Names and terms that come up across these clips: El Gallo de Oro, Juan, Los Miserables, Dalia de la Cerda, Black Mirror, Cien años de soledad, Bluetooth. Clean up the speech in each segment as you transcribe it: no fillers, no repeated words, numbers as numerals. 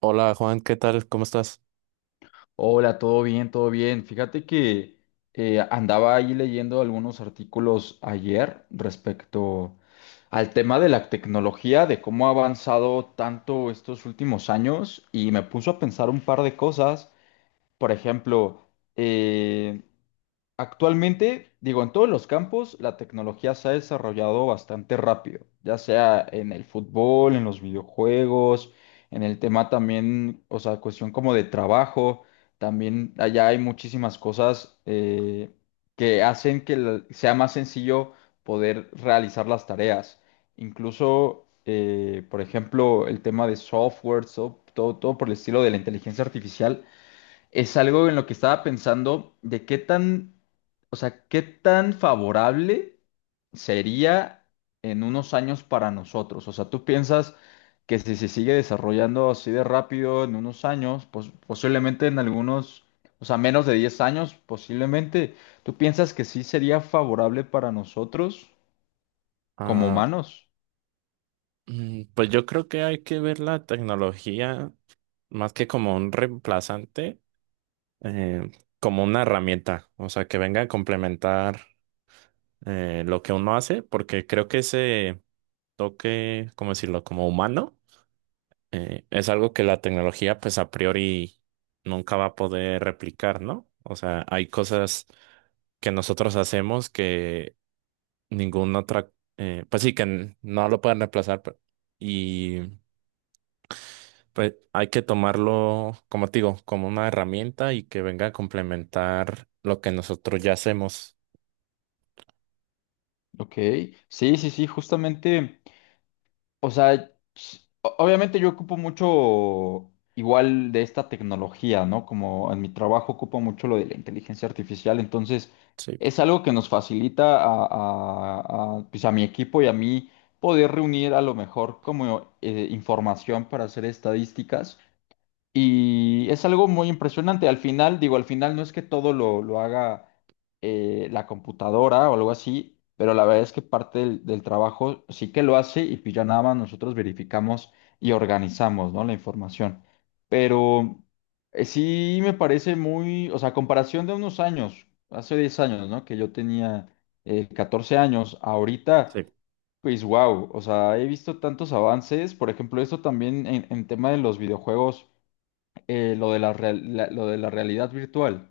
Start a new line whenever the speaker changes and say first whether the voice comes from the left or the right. right: Hola Juan, ¿qué tal? ¿Cómo estás?
left: Hola, todo bien, todo bien. Fíjate que andaba ahí leyendo algunos artículos ayer respecto al tema de la tecnología, de cómo ha avanzado tanto estos últimos años y me puso a pensar un par de cosas. Por ejemplo, eh, actualmente, digo, en todos los campos la tecnología se ha desarrollado bastante rápido, ya sea en el fútbol, en los videojuegos, en el tema también, o sea, cuestión como de trabajo, también allá hay muchísimas cosas que hacen que sea más sencillo poder realizar las tareas. Incluso, por ejemplo, el tema de software, todo por el estilo de la inteligencia artificial es algo en lo que estaba pensando de qué tan, o sea, qué tan favorable sería en unos años para nosotros. O sea, tú piensas que si se sigue desarrollando así de rápido en unos años, pues posiblemente en algunos, o sea, menos de 10 años, posiblemente, ¿tú piensas que sí sería favorable para nosotros como
right: Ah,
left: humanos?
right: pues yo creo que hay que ver la tecnología más que como un reemplazante, eh, como una herramienta, o sea, que venga a complementar lo que uno hace, porque creo que ese toque, ¿cómo decirlo?, como humano, es algo que la tecnología pues a priori nunca va a poder replicar, ¿no? O sea, hay cosas que nosotros hacemos ninguna otra, pues sí, que no lo pueden reemplazar y pues hay que tomarlo, como te digo, como una herramienta y que venga a complementar lo que nosotros ya hacemos.
left: Ok, sí, sí, sí, justamente. O sea, obviamente yo ocupo mucho igual de esta tecnología, ¿no? Como en mi trabajo ocupo mucho lo de la inteligencia artificial, entonces
right: Sí,
left: es algo que nos facilita pues a mi equipo y a mí poder reunir a lo mejor como información para hacer estadísticas. Y es algo muy impresionante. Al final, digo, al final no es que todo lo haga la computadora o algo así, pero la verdad es que parte del trabajo sí que lo hace y pues ya nada más nosotros verificamos y organizamos, ¿no? La información. Pero sí me parece muy, o sea, a comparación de unos años, hace 10 años, ¿no? Que yo tenía 14 años, ahorita...
right: sí,
left: Pues wow, o sea, he visto tantos avances, por ejemplo, esto también en tema de los videojuegos, lo de lo de la realidad virtual,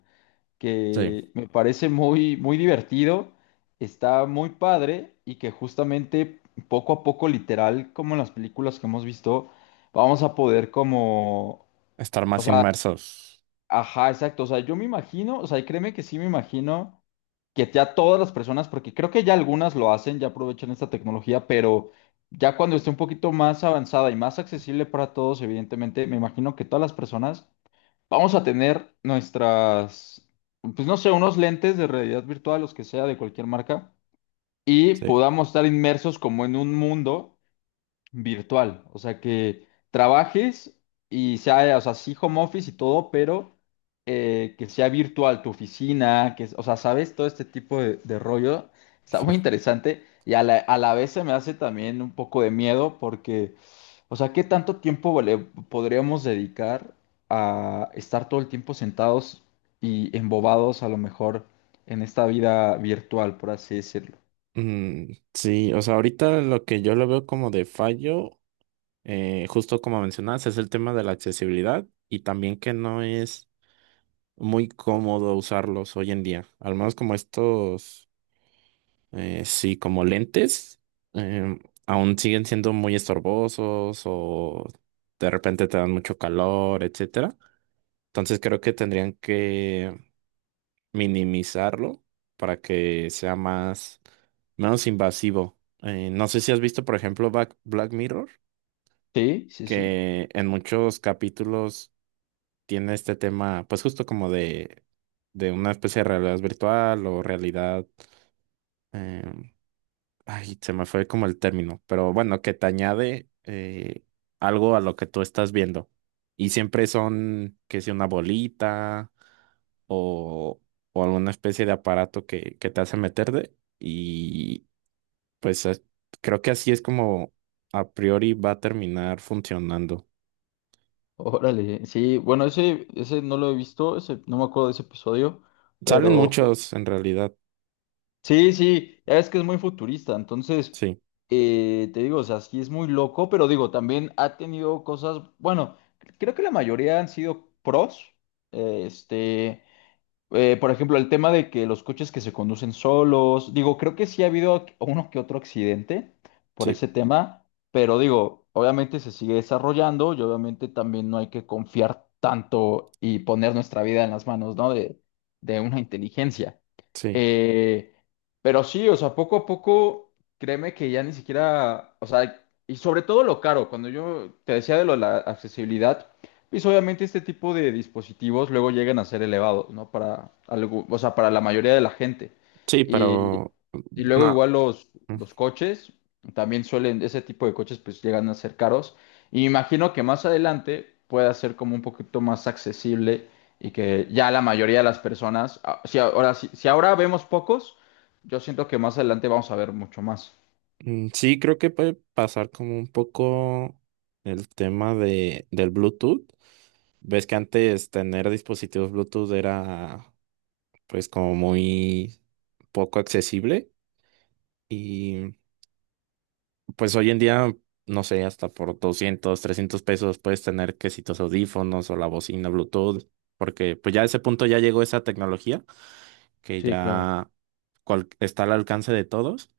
right: sí,
left: que me parece muy, muy divertido, está muy padre y que justamente poco a poco, literal, como en las películas que hemos visto, vamos a poder como...
right: estar más inmersos.
left: Ajá, exacto. O sea, yo me imagino, o sea, y créeme que sí me imagino que ya todas las personas, porque creo que ya algunas lo hacen, ya aprovechan esta tecnología, pero ya cuando esté un poquito más avanzada y más accesible para todos, evidentemente, me imagino que todas las personas vamos a tener nuestras, pues no sé, unos lentes de realidad virtual, los que sea, de cualquier marca, y
right: Sí.
left: podamos estar inmersos como en un mundo virtual, o sea, que trabajes y sea, o sea, sí home office y todo, pero que sea virtual tu oficina, que, o sea, sabes, todo este tipo de rollo está muy interesante y a a la vez se me hace también un poco de miedo porque, o sea, ¿qué tanto tiempo le podríamos dedicar a estar todo el tiempo sentados y embobados a lo mejor en esta vida virtual, por así decirlo?
right: Sí, o sea, ahorita lo que yo lo veo como de fallo, justo como mencionas, es el tema de la accesibilidad y también que no es muy cómodo usarlos hoy en día, al menos como estos. Sí, como lentes, em, aún siguen siendo muy estorbosos o de repente te dan mucho calor, etcétera. Entonces creo que tendrían que minimizarlo para que sea más menos invasivo. No sé si has visto, por ejemplo, Black Mirror,
left: Sí, sí, sí.
right: que en muchos capítulos tiene este tema, pues justo como de una especie de realidad virtual o realidad em, Ay, se me fue como el término, pero bueno, que te añade algo a lo que tú estás viendo. Y siempre son, que si una bolita o, o alguna especie de aparato que te hace meter de. Y pues creo que así es como a priori va a terminar funcionando.
left: Órale, sí, bueno, ese no lo he visto, ese, no me acuerdo de ese episodio,
right: Salen
left: pero
right: muchos en realidad,
left: sí, sí, ya ves que es muy futurista, entonces,
right: sí,
left: te digo, o sea, sí es muy loco, pero digo, también ha tenido cosas, bueno, creo que la mayoría han sido pros, eh, este, por ejemplo, el tema de que los coches que se conducen solos, digo, creo que sí ha habido uno que otro accidente por
right: sí,
left: ese tema, pero digo, obviamente se sigue desarrollando y obviamente también no hay que confiar tanto y poner nuestra vida en las manos, ¿no? De una inteligencia.
right: sí,
left: Eh, pero sí, o sea, poco a poco, créeme que ya ni siquiera, o sea, y sobre todo lo caro, cuando yo te decía de lo de la accesibilidad. Pues obviamente este tipo de dispositivos luego llegan a ser elevados, ¿no? Para algo, o sea, para la mayoría de la gente.
right: sí,
left: Y,
right: pero
left: y luego
right: bueno.
left: igual los coches, también suelen, ese tipo de coches pues llegan a ser caros. Y me imagino que más adelante pueda ser como un poquito más accesible y que ya la mayoría de las personas, ah, si ahora, si ahora vemos pocos, yo siento que más adelante vamos a ver mucho más.
right: Sí, creo que puede pasar como un poco el tema del Bluetooth. Ves que antes tener dispositivos Bluetooth era pues como muy poco accesible y pues hoy en día, no sé, hasta por 200, 300 pesos puedes tener que si tus audífonos o la bocina Bluetooth, porque pues ya a ese punto ya llegó esa tecnología que
left: Sí, claro.
right: ya está al alcance de todos.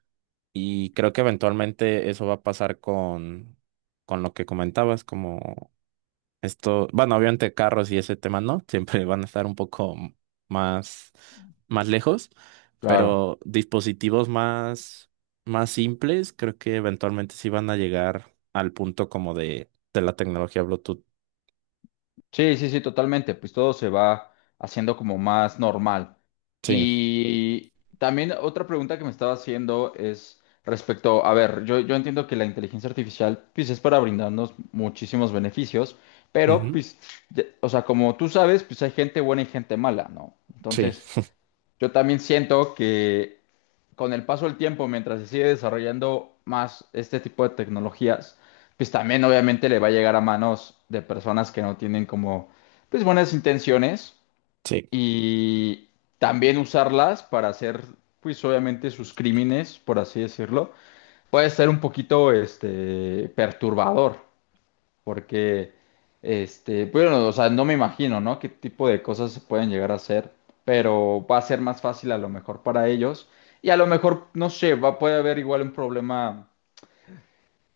right: Y creo que eventualmente eso va a pasar con lo que comentabas, como esto, bueno, obviamente carros y ese tema no, siempre van a estar un poco más, más lejos,
left: Claro.
right: pero dispositivos más, más simples, creo que eventualmente sí van a llegar al punto como de la tecnología Bluetooth.
left: Sí, sí, sí, totalmente. Pues todo se va haciendo como más normal.
right: Sí,
left: Y también otra pregunta que me estaba haciendo es respecto, a ver, yo entiendo que la inteligencia artificial pues es para brindarnos muchísimos beneficios, pero
right: ujú,
left: pues, o sea, como tú sabes, pues hay gente buena y gente mala, ¿no?
right: sí,
left: Entonces, yo también siento que con el paso del tiempo, mientras se sigue desarrollando más este tipo de tecnologías, pues también obviamente le va a llegar a manos de personas que no tienen como, pues buenas intenciones
right: sí.
left: y también usarlas para hacer, pues obviamente sus crímenes, por así decirlo, puede ser un poquito, este, perturbador. Porque, este, bueno, o sea, no me imagino, ¿no? Qué tipo de cosas se pueden llegar a hacer, pero va a ser más fácil a lo mejor para ellos. Y a lo mejor, no sé, va, puede haber igual un problema.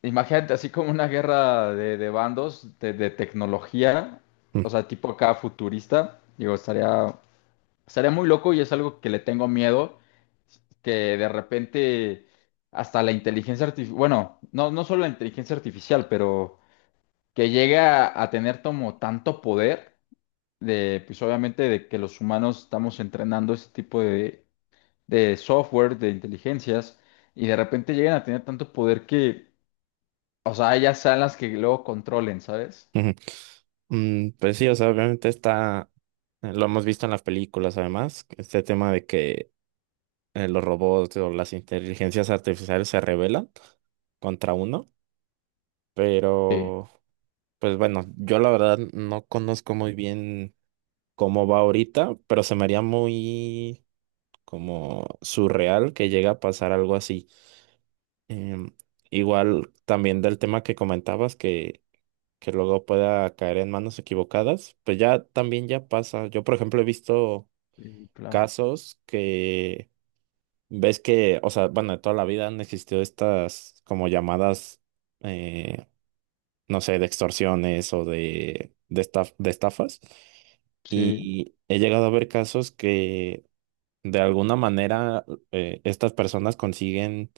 left: Imagínate, así como una guerra de bandos, de tecnología,
right: mm,
left: o sea, tipo acá futurista, digo, estaría muy loco y es algo que le tengo miedo, que de repente hasta la inteligencia artificial, bueno, no, no solo la inteligencia artificial, pero que llega a tener como tanto poder de, pues obviamente de que los humanos estamos entrenando ese tipo de software, de inteligencias, y de repente llegan a tener tanto poder que, o sea, ellas sean las que luego controlen, ¿sabes?
right: Ujú. Pues sí, o sea, obviamente está, lo hemos visto en las películas además, este tema de que los robots o las inteligencias artificiales se rebelan contra uno,
left: Sí.
right: pero pues bueno, yo la verdad no conozco muy bien cómo va ahorita, pero se me haría muy como surreal que llegue a pasar algo así. Em, Igual también del tema que comentabas que luego pueda caer en manos equivocadas, pues ya también ya pasa. Yo, por ejemplo, he visto
left: Sí, claro.
right: casos que ves que, o sea, bueno, de toda la vida han existido estas como llamadas, eh, no sé, de extorsiones o de, de estafas.
left: Sí,
right: Y he llegado a ver casos que de alguna manera estas personas consiguen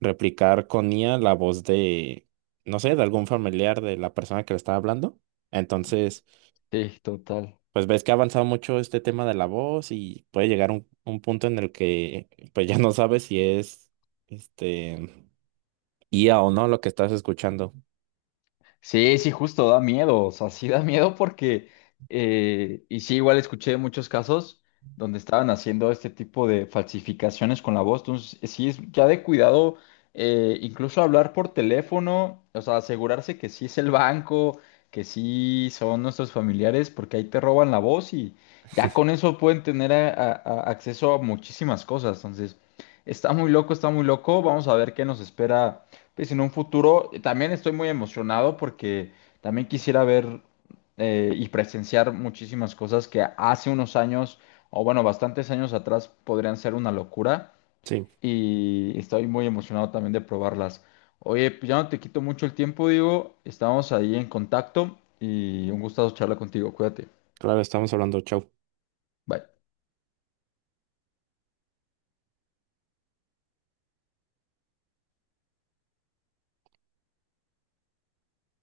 right: replicar con IA la voz de, no sé, de algún familiar de la persona que le está hablando. Entonces,
left: sí, total.
right: pues ves que ha avanzado mucho este tema de la voz y puede llegar un punto en el que pues ya no sabes si es este IA o no lo que estás escuchando.
left: Sí, sí, justo da miedo, o sea, sí da miedo porque, y sí, igual escuché muchos casos donde estaban haciendo este tipo de falsificaciones con la voz, entonces sí es ya de cuidado, incluso hablar por teléfono, o sea, asegurarse que sí es el banco, que sí son nuestros familiares, porque ahí te roban la voz y ya con eso pueden tener acceso a muchísimas cosas, entonces está muy loco, vamos a ver qué nos espera pues en un futuro también estoy muy emocionado porque también quisiera ver y presenciar muchísimas cosas que hace unos años, o bueno, bastantes años atrás podrían ser una locura
right: Sí,
left: y estoy muy emocionado también de probarlas. Oye, pues ya no te quito mucho el tiempo, digo, estamos ahí en contacto y un gustazo charlar contigo, cuídate.
right: claro, estamos hablando, chau.
left: Bye.